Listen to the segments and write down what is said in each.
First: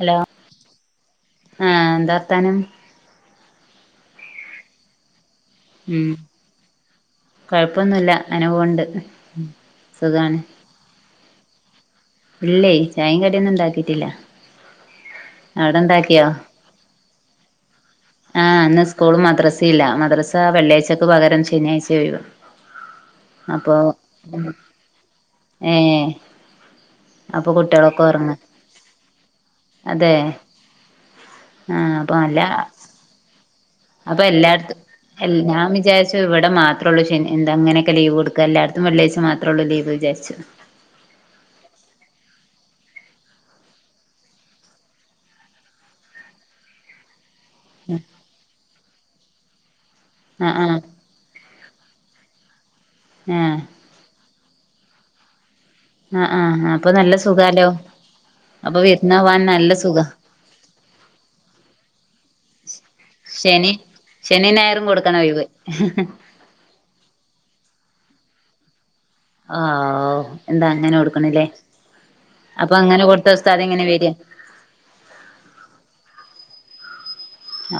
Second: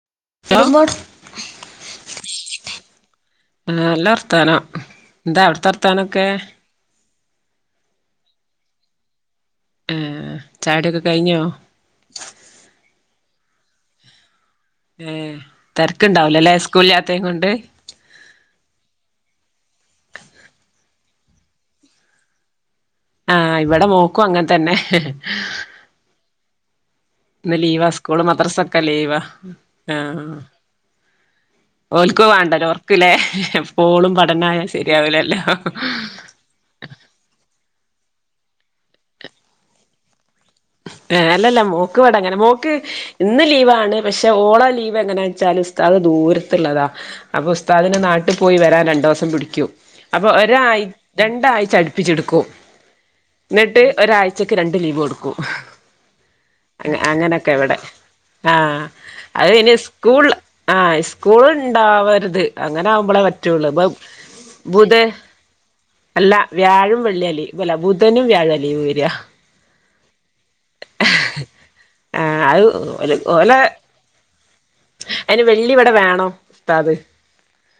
Hello ആഹ് എന്താ വർത്താനം നല്ല വർത്താനം ന്താ അവ്ട്ത്തെ ഉം വർത്താനൊക്കേ കൊഴപ്പൊന്നുല്ല അങ്ങനെ പോവ്ണ്ട്. ഉം ചായൊടി ഒക്കെ കഴിഞ്ഞോ ഇല്ലെ ചായ കടിയൊന്നും ഇണ്ടാക്കിയിട്ടില്ല. ഏഹ് തിരക്കുണ്ടാവൂലല്ലേ സ്കൂളില്ലാതേൻ കൊണ്ട്. ആഹ് അന്ന് സ്കൂളും മദ്രസയില്ല മദ്രസ വെള്ളിയാഴ്ചക്ക് പകരം ശനിയാഴ്ഒഴിവ്. [unintelligible] ആഹ് ഇവിടെ മോക്കും അങ്ങനെ തന്നെ. ഏഹ് അപ്പൊ ഇന്ന് ലീവാ കുട്ടികളൊക്കെ സ്കൂള് ഉറങ്ങ മദ്രറസക്കെ ലീവാ. അതെ ആഹ്. ആഹ് അപ്പൊ ഓൽക്ക് നല്ല വേണ്ടലൊ. ഓക്ക്ലെ അപ്പൊ എല്ലാട്തു. എല് ഞാ വിജാരിച്ചു ഇവടെ മാത്ര മാത്രൊള്ളു ശനി. ന്ത ഇങ്ങനൊക്കെ ലീവ് കൊടുക്ക. എല്ലാട്ത്തും വെള്ളിആഴ്ച്ച മാത്രൊള്ളു ലീവ് ജാരിച്ചു അല്ലല്ല മോക്ക വ്ടങ്ങനെ മോക്ക് ഇന്ന് ലീവാണ്. പക്ഷെ ഓളെ ലീവെങ്ങനെച്ചാല്. ഉസ്താദ് ദൂരത്ത്ള്ളതാ അപ്പൊ ഉസ്താദിന് നാട്ടി പോയി വരാൻ. രണ്ടൂസം പിടിക്കും. അപ്പൊ ആഹ് ഒരാ ആഹ് രണ്ടാഴ്ച അടുപ്പിച്ചെട്ക്കും. ആഹ് ന്ന്ട്ട് ഒരാഴ്ചക്ക് രണ്ട് ലീവ് കൊടുക്കും ആഹ് ആഹ് അപ്പൊ അങ്ങ നല്ല അങ്ങനൊക്കെ സുഖാല്ലൊ. ഇവിടെ ആഹ്. അത് അയിന്. സ്കൂള്. ആഹ് സ്കൂള്ണ്ടാവര്ത് അങ്ങനാവുമ്പളെ പറ്റൊള്ളു. ശനി ഇബ ശനി ഞായറും കൊടുക്കണൊഴിവ് അല്ല വ്യാഴം വെള്ളി അല്ലെ. അല്ല ബുധനും വ്യാഴ ലീവ് വര ആഹ്. എന്ത അങ്ങനൊട്ക്ക്ണ്ലെ ആഹ് അപ്പൊ അങ്ങനെ അത് കൊടുത്ത ഓലെ ഉസ്താദെങ്ങനെ വര? അയിന് വെള്ളിവടെ വേണം ഉസ്താദ്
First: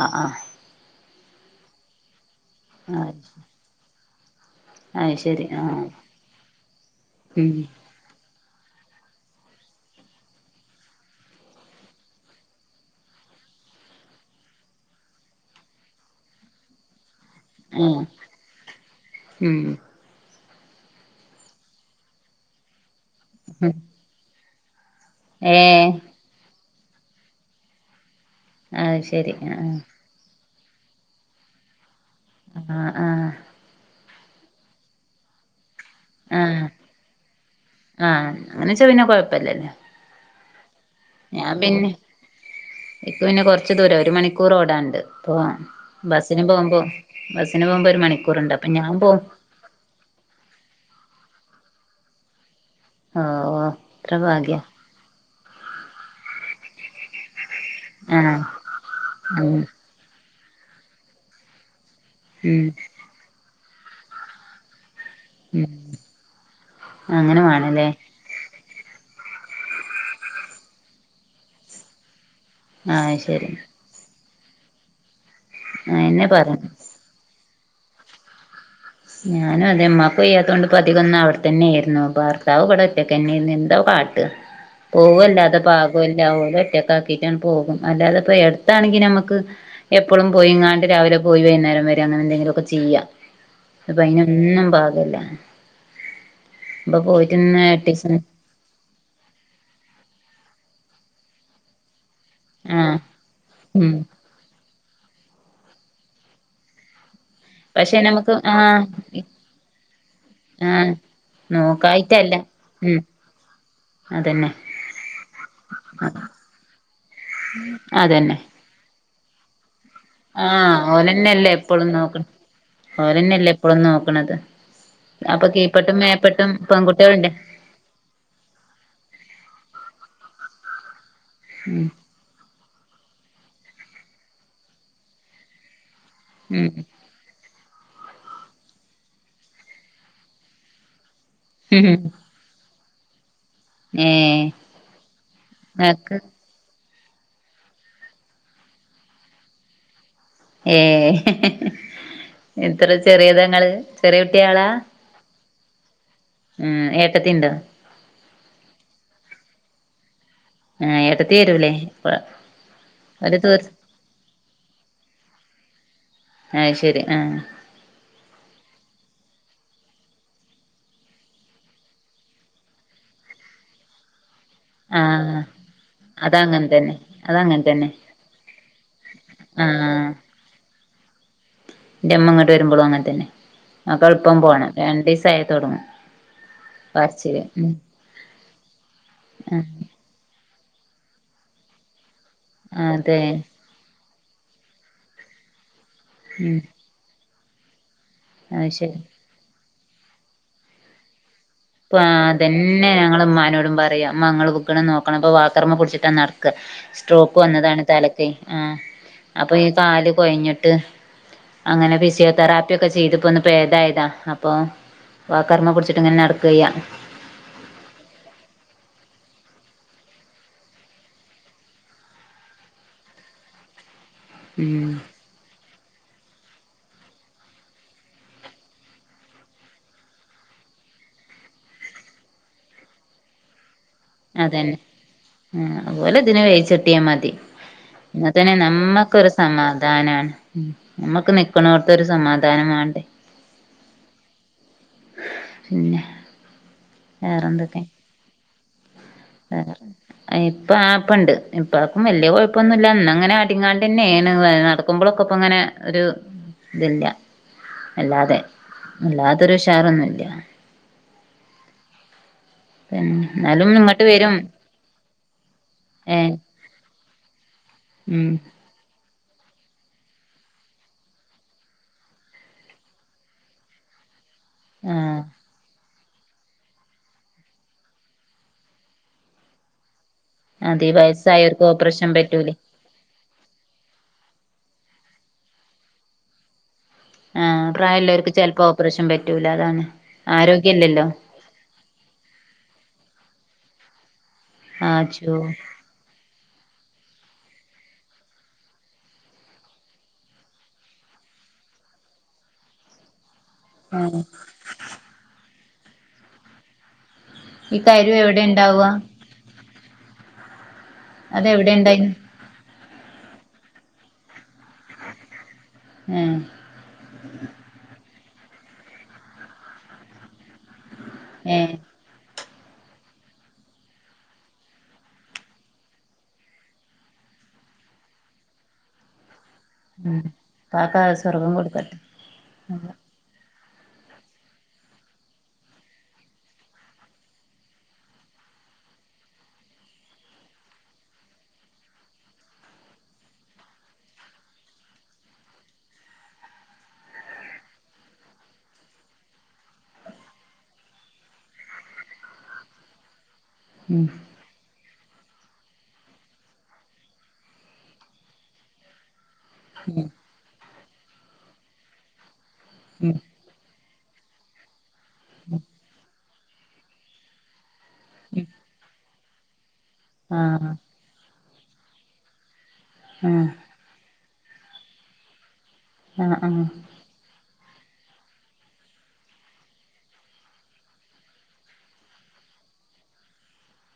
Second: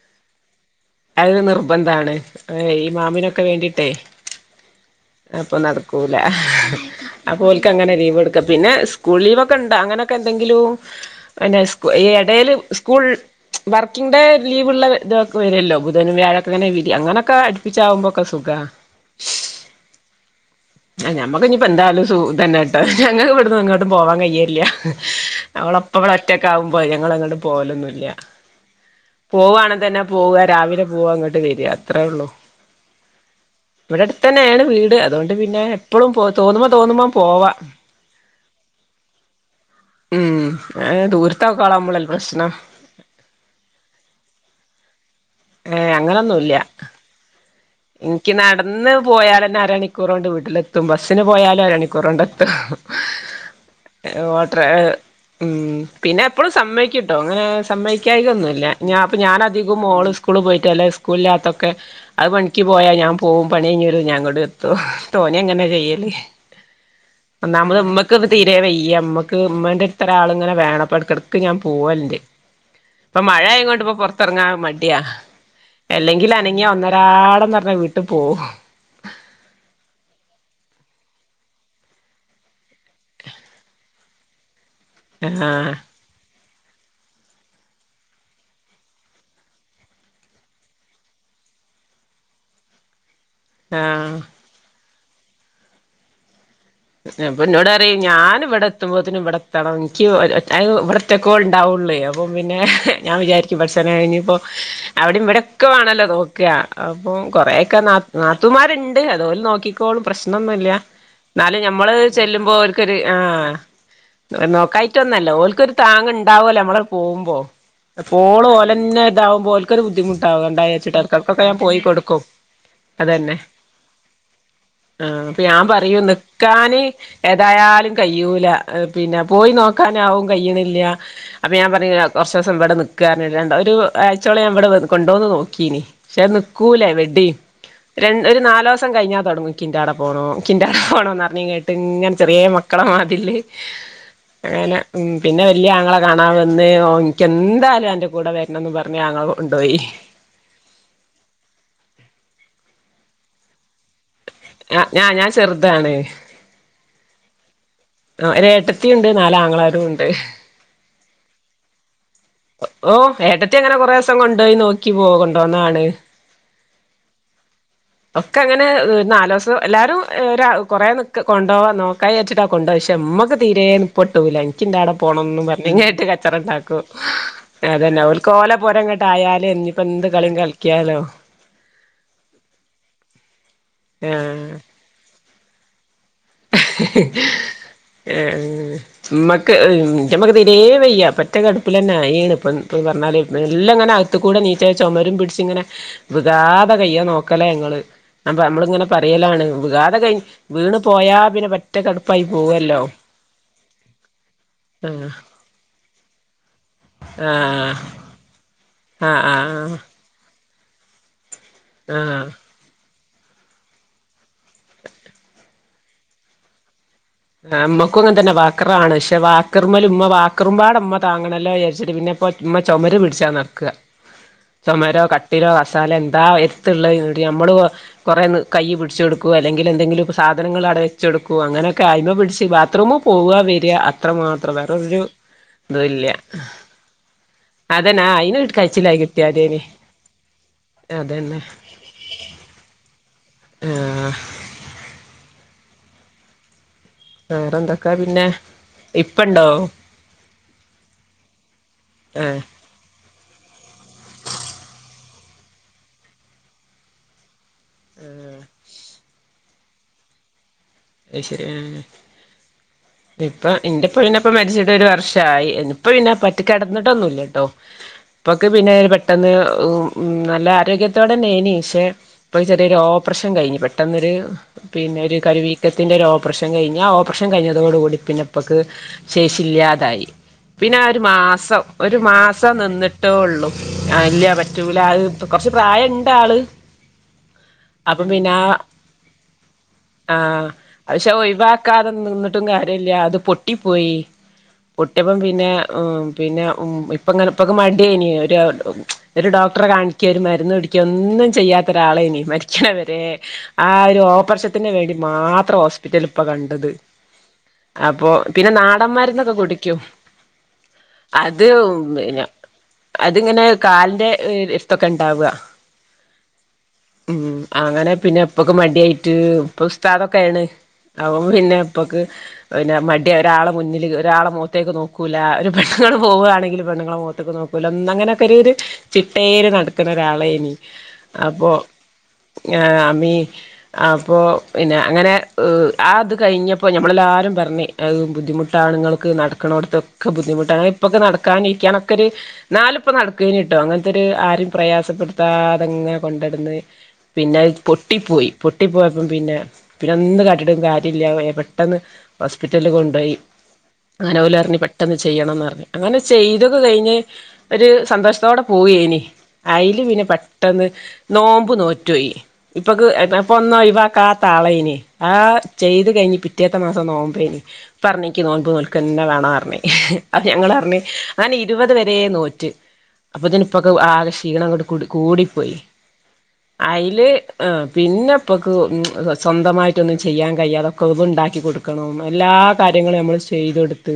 ആഹ് ആഹ് അത് നിർബന്ധാണ്. ഏയ് ആ ഇമാമിനൊക്കെ വേണ്ടിട്ടെയ് അത് ശരി അപ്പൊ ആ നട്ക്കൂല. ഉം അപ്പൊൽക്കങ്ങനെ ലീവൊട്ക്ക. പിന്നെ. സ്കൂൾ ലീവൊക്കെണ്ട് അങ്ങനൊക്കെ എന്തെങ്കിലു പിന്നെ സ്കൂ. ഈ എടേല് സ്കൂൾ വർക്കിംഗ് ഡേ ലീവ്ള്ള ഇതൊക്കെ വരൊല്ലൊ. ബുധനും വ്യാഴക്കൊങ്ങന വി അങ്ങനൊക്കെ ആ പിചാവുമ്പൊക്ക സുഖാ ഉം ആഞമ്മക്കിഞിപ്പൊ എന്തായാലും സൂ. ഇതന്നേട്ടൊ. ഞങക്ക് വ്ട്ന്ന് എങ്ങോട്ടും പോവാൻ കയ്യലില്ല ഏ അവളപ്പവ്ടെ ഒറ്റക്കാവുമ്പൊ ഞങ്ങളെങ്ങ്ടും. പോവലൊന്നുല്ല അത് ശരി ആ പോവാണെതന്നെ പോവ രാവിലെ പോവ ഇങ്ങ്ട്ട് വര. അത്രെള്ളു ആഹ് ആഹ് ഇവടെ അട്ത്തെന്നാണ് വീട്. അതുകൊണ്ട് പിന്നേ. പ്പളും പൊ. ആ തോന്നുമ്പ തോന്നുമ്പ പോവ ആ അങ്ങനെച്ചാ പിന്നെ കൊഴപ്പില്ലല്ലോ ഉം ആഹ്. ദൂരത്ത്ക്കാളാവുമ്പളല്ലെ പ്രശ്നം ഇക്ക് പിന്നെ കൊറച്ച് ദൂര. ഒര് മണിക്കൂറ് ഓടാണ്ട് പ്പോ. ഏ ബസ്സിന് അങ്ങനൊന്നുല്ല പോമ്പൊ. ബസ്സിന് പോമ്പൊ ഒരു മണിക്കൂറ്ണ്ട് അപ്പൊ ഞാൻ പോ ഇതന്നാരാണ് മണിക്കൂറോണ്ട് വീട്ട്ലെത്തും ബസ്സിന് പോയാലും അരണിക്കൂറോണ്ടെത്തും ഓ എത്ര ഭാഗ്യം ഓട്ടെ ഉം. പിന്നെപ്പളും സമ്മയ്ക്കുട്ടൊ. ഇങ്ങനാ ആഹ് സമ്മയ്ക്കായികന്നുല്ല. ഞാ അപ്പൊ ഉം ഞാനധികം മോള് സ്കൂളി പോയിട്ട് സ്കൂളില്കത്തൊക്കെ അത് പണിക്ക് ഉം പോയാ ഞാൻ പോവും. പണിഴിഞ്ഞരും ഞാൻ ഇങ്ങ്ടെത്തും തോന്നി അങ്ങനെ ഉം ചെയ്യല്. അങ്ങനെ ഒന്നാമത് വേണല്ലേ ഞമ് [unintelligible] തീരേ വെയ്യ. ഇമ്മക്ക് ഇമ്മന്റട്ത്തൊരാള്ങ്ങനെ വേണം. ഇപ്പൊ എടക്കെടക്ക് ഞാൻ പോവല്ണ്ട് ആഹ് ഇപ്പൊ മഴ ശരി ആയ കൊണ്ട് ഇപ്പോ പുറത്തിറങ്ങാ മടിയാ അയെന്നെ അല്ലെങ്കിൽ പറയണെ അനങ്ങിയ ഒന്നൊരാടന്ന് പറഞ്ഞാ വീട്ടിൽ പോവും ഞാനും അതേമ്ക്കയ്യാത്തത്ണ്ട് പ അതികൊന്ന് അവിടെത്തന്നെയ ആയിരുന്നു ഭർത്താവ് ഇവിടെ ഒറ്റയ്ക്ക തന്നെയയിരുന്നു എന്താ കാട്ട് പോവല്ലാതെ ആഹ് പാ ല്ല ഒറ്റക്കാക്കിട്ടൺ പോകും. അല്ലാതെ ഇപ്പട്ത്താണെങ്കി ഞമ്മക്ക്. എപ്പളും പോയിങ്ങാണ്ട് രാവിലെ പോയി വൈന്നേരം വര അങ്ങനെന്തെങ്കിലൊക്കെ ചെയ്യ ആഹ് പ്പയിനൊന്നും പാകല്ല ഇപ്പൊ അപൊ പോയിട്ടിന്ന് ഇന്നോടറീം എട്ടീസം ഞാന് വടെ എത്തുമ്പത്തിന് ഇവട്ത്തണം ഇന്ക്ക് അയ് ഇവടെ ഒറ്റക്കെൾണ്ടാവൊള്ളൊയ് അപ്പം പിന്നെ ആഹ് ഞാൻ വിചാരിക്കും ഉം പടച്ചോനെ ഇഞിപ്പൊ അവ്ടെ ഇവടൊക്കെ വേണലൊ നോക്ക അപ്പം കൊറേയൊക്കെ നാ പക്ഷെ നമുക്ക് നാത്തുമാര്ണ്ട് ആഹ് അതോല് നോക്കിക്കോളും പ്രശ്നൊന്നുല്ല ആഹ് ന്നാലും ഞമ്മള് നോക്കായിട്ടല്ല ചെല്ലുമ്പൊ ഓൽക്കൊര് ഉം ആഹ് അതന്നെ നോക്കായിട്ടൊന്നല്ല ഓല്ക്കൊരു താങ്ങ്ണ്ടാവൊലൊ മ്മളണ്ട് പോവുമ്പൊ അതന്നെ എപ്പോളും ഓ തന്നെ ഇതാവുമ്പോൾ ഒൽക്കെരു ബുദ്ധിമുടാവും ആഹ് എന്തായിവെച്ചിട്ട് ഇടക്കൊകെ ഓലന്നെല്ലേ ഞാൻ പോയി എപ്പളും കൊടുക്കും നോക്ക്ണ് അതന്നെ ഓലന്നെല്ലേ എപ്പളും നോക്ക്ണത് ആഹ അപ്പൊ ഞാൻ കീപ്പട്ടും പറയൂന്ന് മേപ്പട്ടും കാനി പെൺകുട്ടികളുണ്ട് ഏതായാലും കഴ്യൂല പിന്നെ പോയി നോക്കാനവും കഴ്യുന്നില്ല അപ്പം ഞാൻ ഉം പറഞ്ഞ കുറച്ച് ദിവസം എവിടെ നിക്കാ [unintelligible] ഒരു ആഴ്ചോളം ഞാൻ ഇവിടെ കൊണ്ടുവന്ന് നോക്കീന് പക്ഷെ ഉം നിക്കൂലേ വെഡി ര ഒരു നാലോസം കിഞ്ഞാൽ തുടങ്ങും ഇൻകിന്റെടെ പോണോ ഇൻകിന്റെടെ പോണോന്ന്റിഞ്ഞകി ഇങ്ങന ചെറിയ മക്കളെ മാതില് ഏഹ് അങ്ങനെ പിന്നെ വല്യ ആങ്ങളെ ഇങ്ങക്ക് കാണാവ ന്ന് ഓ എനിക്കെന്തായാലും അന്റെ കൂടെ വരണന്ന് പറഞ്ഞ് അങ്ങള കൊണ്ടുപോയി ഏ എത്ര ചെറിയതാങ്ങള് ചെറിയ കുട്ടികളാ ആ ഞാ ഞാൻ ചെറുതാണ് ഉം ഏട്ടത്തിണ്ടോ ഒരെട്ടത്തി ഉണ്ട് നാല ആംളാരും ഉണ്ട് ആ എടത്തി വരുംല്ലേ ഇപ്പ ഓ ഏട്ടത്തി അങ്ങനെ കൊറെേ ദിവസം കൊണ്ടുപോയി നോക്കി പോ കൊണ്ടോന്നാണ് ഐശെരി ആഹ് ഒക്കെ അങ്ങനെ നലോസം എല്ലാരും ഒരു കൊറെ നിക്ക കൊണ്ടോവാ നോക്കായി വെച്ചിട്ട കൊണ്ട പക്ഷെ ഉമ്മക്ക് തീരെ നിപ്പിടൂല എനിക്കിന്റൊവിടെ ആഹ് പോണണംന്നന്ന് പറഞ്ഞങ്ങട്ട് കച്ചറ അതങ്ങൻ ഉണ്ടാക്കും തന്നെ അതങ്ങൻ തന്നെ അതന്നെ അവ കോല പോരംങ്ങോട്ട ആായാലും ഇനിിപ്പോ ആഹ് എന്ത് കളിയും കളിക്കിയാലോ എന്റെ അമ്മ അങ്ങോട്ട് വരുമ്പോളും അങ്ങനെ തന്നെ ആൾക്ക് എളുപ്പം ആഹ് പോകണം രണ്ട് ദിവസ ആയ തുടങ്ങും ഏ ഉമ്മക്ക് [unintelligible] തീരെ വയ്യ പറ്റേ കടുപ്പിൽ തന്നെ ഈണ ഇപ്പ പറഞ്ഞ അതെ എല്ലാം ഇങ്ങനെ അകത്ത കൂടെ നീച്ച ചുമരും പിടിച്ചും ഇങ്ങനെ ഉം വിഗാതെ കയ്യ നോക്കലേ ഞങ്ങള് അപ്പ അത് നമ്മളിങ്ങനെ ശരി പറയലാണ് വിഗാതെ കഴി വീണുപോയാ പിന്നെ കടുപ്പായി പോവല്ലോ അതന്നെ ഞങ്ങ ഉ്മാനോടും പറയാ മ്മ ഇങ്ങൾ വുക്കണം ആഹ് നോക്കണം അപ്പൊ വാക്കർമ്മ പുടിച്ചിട്ടാ നടക്ക സ്ട്രോക്ക് ആഹ് വന്നതാണ് തലക്കൈ ആഹ ആഹ് അപ്പൊ ഈ ആഹ് കാല് കൊഴഞ്ഞിട്ട് അങ്ങനെ ആഹ് ഫിസിയോതെറാപ്പിയ ഒക്കെ ചെയ്തപ്പോ ഒന്ന് പേതായതാ അപ്പൊ വാക്കർമ്മ പുടിച്ചിട്ടിങ്ങനെ നടക്ക ഗയാ അമ്മക്കും അങ്ങെ തന്നെ വാക്കറ ആണ് പക്ഷെ വാക്കർമ്മൽ ഉമ്മ വാക്കറുമമ്പാട് അമ്മ താങ്ങണമല്ലോ വിയാരിച്ചിട്ട പിന്നെ [unintelligible] ഉമ്മ ചുമര പിടിച്ചാ നട്ക ഉം ചുമര ക പി മസാല എന്താ എത്തുള്ള ഇടെനമ്മള് കുറെ കൈ പിടിച്ചു കൊടുക്കുവോ അല്ലെങ്കിൽ എന്തങ്കിലുംപ്പോ സാധനങ്ങ അടവെച്ചെടുക്കോ അങ്ങനെ കായ്മ പിടിച്ച് ബാത്റൂം പോവവാ വരിക അത്ര മാത്രം വേറരു ആ അതുപോലെ ഇതിന് വേയിച്ചിട്ടിയ മതി അതന്നെ അയിന് എന്നാത്തന്നെ കഴിച്ചിലായി നമ്മക്കരു കിട്ടിയാതേനി സമാധാനമാണ് നമ്മുക്ക് അതന്നെ നിക്കണോ ഇതൊരു സമാധാനം വാണ്ടേ ആഹ് പിന്നെ വേറെന്തൊക്കെ വേറെന്തൊക്കാ പിന്നെ ഇപ്പണ്ടോ ഇപ്പ ആപ്പുണ്ട് ഇപ്പ ആർക്കും ആഹ് വലിയകുഴപ്പ ഇപ്പൊന്നുമല്ല അങ്ങനെ അടിങ്ങാണ്ട് തന്നെയെ നടക്കുമ്പോഴൊക്കെ ഇപ്പ അങ്ങനെ ഒരു ഇതില്ല അല്ലാതെ അല്ലാത്തൊരു ഷാറൊന്നുംല്ല ഐശെരി ആഹ് [unintelligible] ഇപ്പൊ ഇങ്ങട്ട് എന്റെപ്പഴെപ്പ വരും മരിച്ചിട്ട് ഒരു വർഷമായി ഇപ്പ പിന്നെ ഏ പറ്റി കിടന്നിട്ടൊന്നുമല്ലട്ടോ ഉം ഇപ്പൊക്ക് പിന്നെ പെട്ടെന്ന് ഉ ഉ നല്ല ആരോഗ്യത്തോടെന്നെ നി പക്ഷെ ഇപ്പൊ ചെറിയൊരു ഓപ്പറേഷൻ കഴിഞ്ഞു പെട്ടെന്നൊരു പിന്നെ ഒരു ആഹ് കരുവി ത്തിന്റെ ഒരു ഓപ്പറേഷൻ കഴിഞ്ഞു ആ ഓപ്പറേഷൻ കഴിഞ്ഞതോടു കൂടി പിന്നെപ്പൊക്ക് ശേഷില്ലാതായി പിന്നെ അതീ ഒരു മാസം വയസ്സായോർക്ക് ഒരു ഓപ്പറേഷൻ മാസം പറ്റൂലേ നിന്നിട്ട് ഇിട്ടേള്ളൂ ഇല്ല പറ്റൂല അത് കൊറച്ച് പ്രായം ഇണ്ട് ആള് ആഹ് പ്രായം അപ്പം ഉള്ളോർക്ക് പിന്നെ ആ ചിലപ്പോ ഓപ്റേഷൻ പറ്റൂല അതാണ് ആഹ് ആരോഗ്യ പക്ഷെ ഒഴിവാക്കാതെ നിന്നിട്ടും കാര്യമില്ല അത് പൊട്ടിപ്പോയി ഒട്ടിപ്പം ആച്ചോ പിന്നെ ഉം പിന്നെ ഉം ഇപ്പമരപ്പൊക്കെ മാറ്റി ഇനി ഒരു ഒരു ഡോക്ടറെ കാണിക്ക ഒരു മരുന്ന് പിട എനിക്ക് ഒന്നും ചെയ്യാത്ത ഒരാളെനി മരിക്കണവരെ ആഹ് ഒരു ഓപ്പറേഷത്തിന് വേണ്ടി മാത്രമാ ഹോസ്പിറ്റൽ ഇപ്പൊ കണ്ടത് ഈ അപ്പൊ കരു എവിടെ പിന്നെ ഉണ്ടാവുക നാടൻമരുന്നൊക്കെ കുടിക്കൂം അത് അതെവിടെ ഉണ്ടായിന് പിന്നെ അതിങ്ങനെ കാലിന്റെ വേരി അതൊക്കെ ഉണ്ടാവുക ഏ ഉം അങ്ങനെ പിന്നെ ഉപ്പക്ക് മടിയായിട്ട് ഇപ്പ ഉസ്താദൊക്കെയ ആണ് അവൻ പിന്നെ ഏ ഉപ്പക്ക് പിന്നെ മടിയ ഒരാളെ മുന്നിൽ ഒരാളെ മുഖത്തേക്ക് നോക്കൂല്ല ഒരു പെണുങ്ങൾ പോവുകവാണെങ്കിൽ പെണ്ണുങ്ങളെ മുഖത്തേക്ക് നോക്കൂ അങ്ങനെക്കെ ഒരു ഒരു ചിട്ടേല്ല് നടക്കും അങ്ങനെ ഉം ഒരാളനി കാക്ക അപ്പൊ സ്വർഗം കൊടുക്കട്ടെ ഏ അമ്മീ അപ്പോൾ പിന്നെ അങ്ങനെ ആ അത് കഴിഞ്ഞപ്പോൾ നമ്മളെല്ലാവരും പറഞ്ഞ് അത് ബുദ്ധിമുട്ടാണ് നിങ്ങൾക്ക് നടക്കണോടത്ത് ഒക്കെ ബുദ്ധിമുട്ടാണ് ഇപ്പൊക്കെ നടക്കാനിരിക്കാനൊക്കെ ഒരു നാലിപ്പ നടക്കനി അങ്ങനത്തെ ഒരു ആരും പ്രയാസപ്പെടുത്താതെങ്ങെ കൊണ്ടടന്ന് പിന്നെ പൊട്ടിപ്പോയി പൊട്ടി പോയപ്പം പിന്നെ പിന്നെ ഒന്ന് കാട്ടീട്ടും കാര്യം ഇല്ലാതായി പെട്ടെന്ന് ഹോസ്പിറ്റലിൽ കൊണ്ടുപോയി ഉം അങ്ങനെ ഓല് അറിഞ്ഞ് പെ പെട്ടെന്ന് ചെയ്യണം എന്ന് പറഞ്ഞ് അങ്ങനെ ചെയ്തത് കഴിഞ്ഞ് അവര് സന്തോഷത്തോടെ പോയിനി അതിൽ പിന്നെ പെട്ടെന്ന് നോമ്പ് നോറ്റുപോയി ഉം ഇപ്പൊക്ക്പ്പ ഒന്ന് ഒഴിവാക്ക താളേനെ ആഹ് ചെയ്ത് കഴിഞ്ഞ് പിറ്റേത്ത മാസം നോമ്പേന് പറഞ്ഞിക്ക് നോമ്പ് വേണന്ന്‌ പറഞ്ഞ് ഞങ്ങള് ആഹ് പറഞ്ഞ് അങ്ങനെ ഇരുപത് വരെ നോറ്റു അപ്പോത്തേന് ആഹ് ഇപ്പൊ ആകെ ക്ഷീണം അങ്ങോട്ട് കൂടികൂടിപ്പോയി ആഹ് ആഹ് അയില് ആഹ് പിന്നെപ്പൊക്ക് സ്വന്തമായിട്ടൊന്നും ചെയ്യാൻ കഴിയാതെ അതൊക്കെ ഇത്ണ്ടാക്കി കൊടുക്കണം എല്ലാ കാര്യങ്ങളും നമ്മൾ ചെയ്ത് കൊടുത്ത്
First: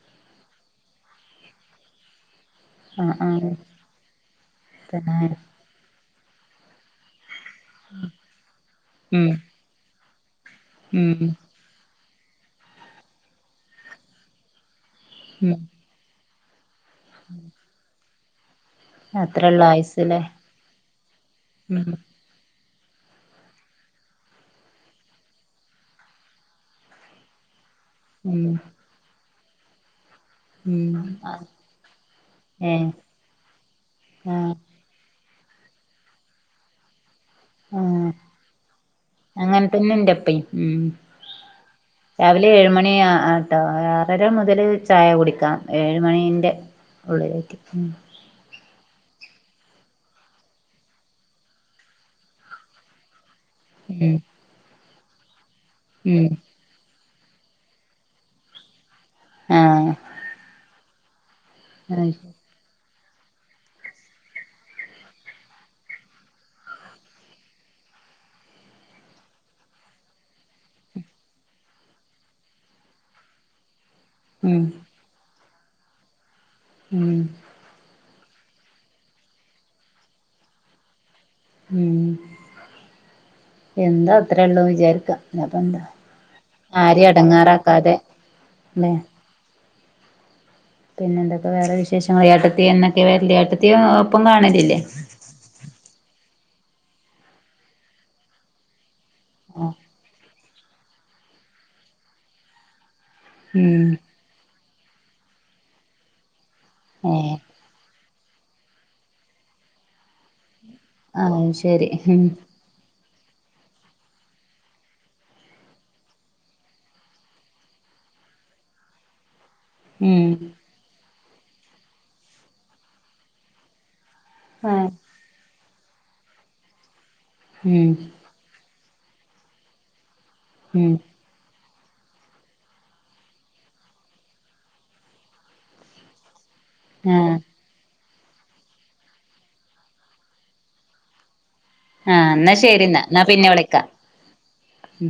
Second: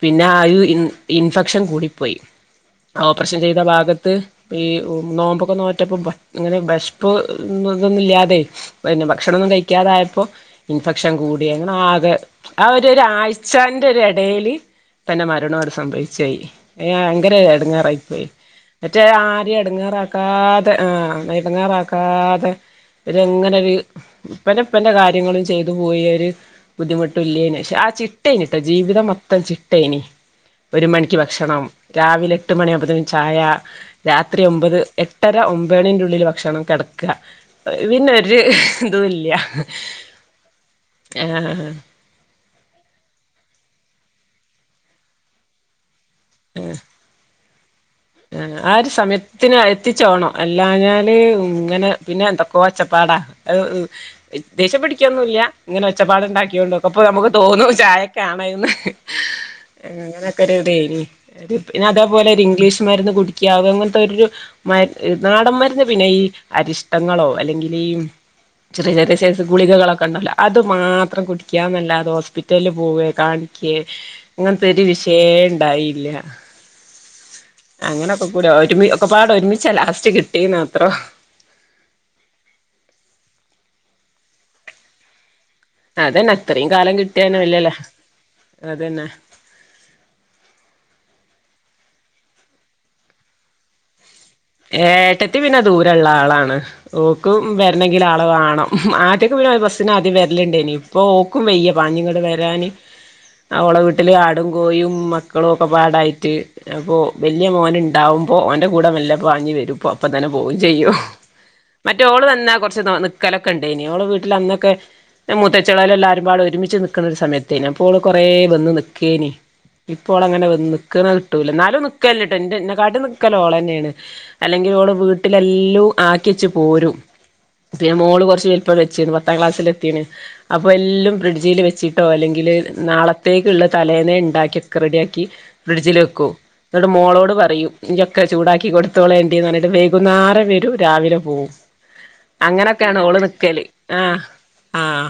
പിന്നെ ആഹ് ഒരു ഇൻ ഇൻഫെക്ഷൻ കൂടിപ്പോയി ആഹ് ഓപ്പറഷൻ ആഹ് ചെയ്ത ഭാഗത്ത് ഈ തന്നെ നോമ്പൊക്കെ നോറ്റപ്പോ ഭ അങ്ങനെ ഭഷ് ഇപ്പോ ഇതൊന്നും ഇല്ല്യാതെ പിന്നെ ഉം ഭക്ഷണൊന്നും കഴിക്കാതായപ്പോ ഉം ഇൻഫെക്ഷൻ കൂടിയ ഇങ്ങനെ ആകെ ആഹ് ഒരു ഒര് ഒരാഴ്ചന്റെ ഒരടേല് തന്നെ ഉം മരണോട് സംഭവിച്ചയി ഭയങ്കര എടങ്ങേറായിപ്പോയി മറ്റേ ആരെയും അത്രയുള്ള ആയുസ്സല്ലേ എടുങ്ങെറാക്കാതെ ആഹ് ഉം ഇടങ്ങെറാക്കാതെ രുങ്ങനെരു ഉപ്പൻ്റെപ്പന്റെ കാര്യങ്ങള് ചെയ്തു പോയി ഒരു ബുദ്ധിമുട്ടുല്ലേന്ന് ക്ഷെ ആഹ് ചി ഉം ചിട്ടേനിട്ടോ ജീവിതം മൊത്തം ചിട്ടേനി ഒരു ഉം മണിക്ക് ഭക്ഷണം രാവിലെ എട്ട് ഏ മണിയാകുപോത്ന് ചായ രാത്രി ആഹ് ഒമ്പത് എ എട്ടര ഒമ്പണീൻ്റെ ഉള്ളിൽ ഭക്ഷണം കിടക്കുക ആഹ് പിന്നെ ഒരു ഇതും ഇല്ല അങ്ങനെ തന്നെ ഇണ്ട് ഇപ്പയി ഉം ആഹ് രാവിലെ ഏഴുമണിയ ആട്ടോ ആറര മുതൽ ചായ കുടിക്കാം ഏഴുമണി ന്റെ ഉള്ളിലേക്ക് ഉം ആഹ് ഒരു സമയത്തിന് എത്തിച്ചോണം അല്ലഞ്ഞാല് ഇങ്ങനെ പിന്നെ എന്തൊക്കോ ഒച്ചപ്പാടാ ഉം ഉം ദേഷ്യം പിടിക്കൊന്നുല്ല്യ ങ്ങനെ ഉം ഒച്ചപ്പാട്ണ്ടാക്കിയൊണ്ടും അപ്പൊ നമുക്ക് തോന്നും ചായക്കാണെയ്ന്ന് ആഹ് അങ്ങനക്കെരുതെയ് നു ഒരു പിന്നെ അതേപോലെ ഒരു ഇംഗ്ലീഷ്മാരുന്ന് കുടിക്കിയാ തെ അങ്ങനത്തെ ഒരു മര് അ് നാടൻ മരുന്ന് പിന്നെ ഈ അരിഷ്ടങ്ങളോ അല്ലെങ്കി ഈ ചെറിയ ചെറിയ സൈസ് ഗുളിഗ കളൊക്കെ ണ്ടല്ലോ അത് മാത്രം കുടിക്കാന്നല്ലാതെ ഹോസ് റ്റല് പോവ കാണിക്കേ ഉം അങ്ങൻത്തെ ഒരു വിഷയെ ഇണ്ടായില്ല ഉം അങ്ങനെക്കെ ഒക്കൂല ഒരുമിച്ച് ഒക്കെ പാട് ഒരുമിച്ചല്ല ലാസ്റ്റ് കിട്ടീന് മാത്രം ഉം എന്താ അത്രയള്ളുന്ന് വിചാരിക്ക അത് എന്താ അതന്നെ അത്രയും കാലം ആരേയും കിട്ടിയന്നെ വല്യല്ലേ എടങ്ങേറാക്കാതെല്ലെ. അതന്നെ പിന്നെ എന്തൊക്കെ വേറെ വിശേഷങ്ങ ഏട്ടത്തിഎന്നൊക്കെ വല്യയേട്ടത്തിയെ ഒപ്പം കാണ ഏട്ടത്തി പിന്നെ ദൂരള്ള ആളാണ് ഓക്കും വരണെങ്കിൽ ആള് വേണം ആ ഒറ്റക്ക് ബസ്സിന് ആദ്യം വരലുണ്ടാന് ഇപ്പം ഓക്കും വയ്യ പാഞ്ഞുങ്ങൂടെ വരാന് അവളെ ഉം വീട്ടില് ആടും കോഴിയും മക്കളും ഒക്കെ പാടായിട്ട് അപ്പോ ഏഹ് വലിയ മോനുണ്ടാവും ഓൻ്റെ കൂടെ വല്ല പാഞ്ഞ് വരും പ്പ അപ്പൊ തന്നെ പോകും ചെയ്യും അത് ശരി മറ്റ ഓള് ഉം തന്നെ കുറച്ച് ത നിർ നിക്കലൊക്ക ഉണ്ടേന്നു ഓള്ടെ വീട്ടിൽ അന്നൊക്കെ മൂത്തച്ചികള് എല്ലാവാരും പാട് ഒരുമിച്ച് നൽക്കുന്ന ഒരു സമയത്തെ ഓള് കുറേ വന്ന് നിക്കേ നി ഇപ്പോ അവള് ഉം അങ്ങനെ വന്ന് നിക്കണ കിട്ടൂല എന്നാലും നിൽക്കല്ലട്ടേ എന്റെ എന്നെ കാട്ടിൽ നിക്കല് ഓള്ന്നെയാണ് തന്നെയാണ്. അല്ലെങ്കി ആഹ് ഓള് വീട്ടിലെലു ആക്കി വെച്ച് പോരും ഉം പിന്നെ മോള് കുറച്ച് കഴി ഇപ്പം വെചീന് പത്താം ക്ലാസ്സിൽ എത്തിണ് അപ്പൊ ഉം എലും ഫ്രിഡ്ജിൽ വെച്ചി ട്ടോ അല്ലെങ്കിൽ നാളത്തേക്ക് ഉള്ള തലേന്നേ ഉണ്ടാക്കി ക്കെ റെഡിയാക്കി ഫ്രിഡ്ജിൽ വെക്കും. എന്നട്ട് മോളോട് ആഹ് പറയും ഇനിക്കെ ചൂടാക്കി കൊടു മൂത്തോള എണ്ടീന്ന് പറഞ്ഞട്ട് വൈകുന്നേരം വെരും ന രാവിലെ പോക്കും. ആഹ് എന്നാ ശരി അങ്ങനൊക്കെയാണ് എന്നാ ഓള് എന്നാ പിന്നെ നിക്കല് വിളിക്കാം അ്ഹ. ഉം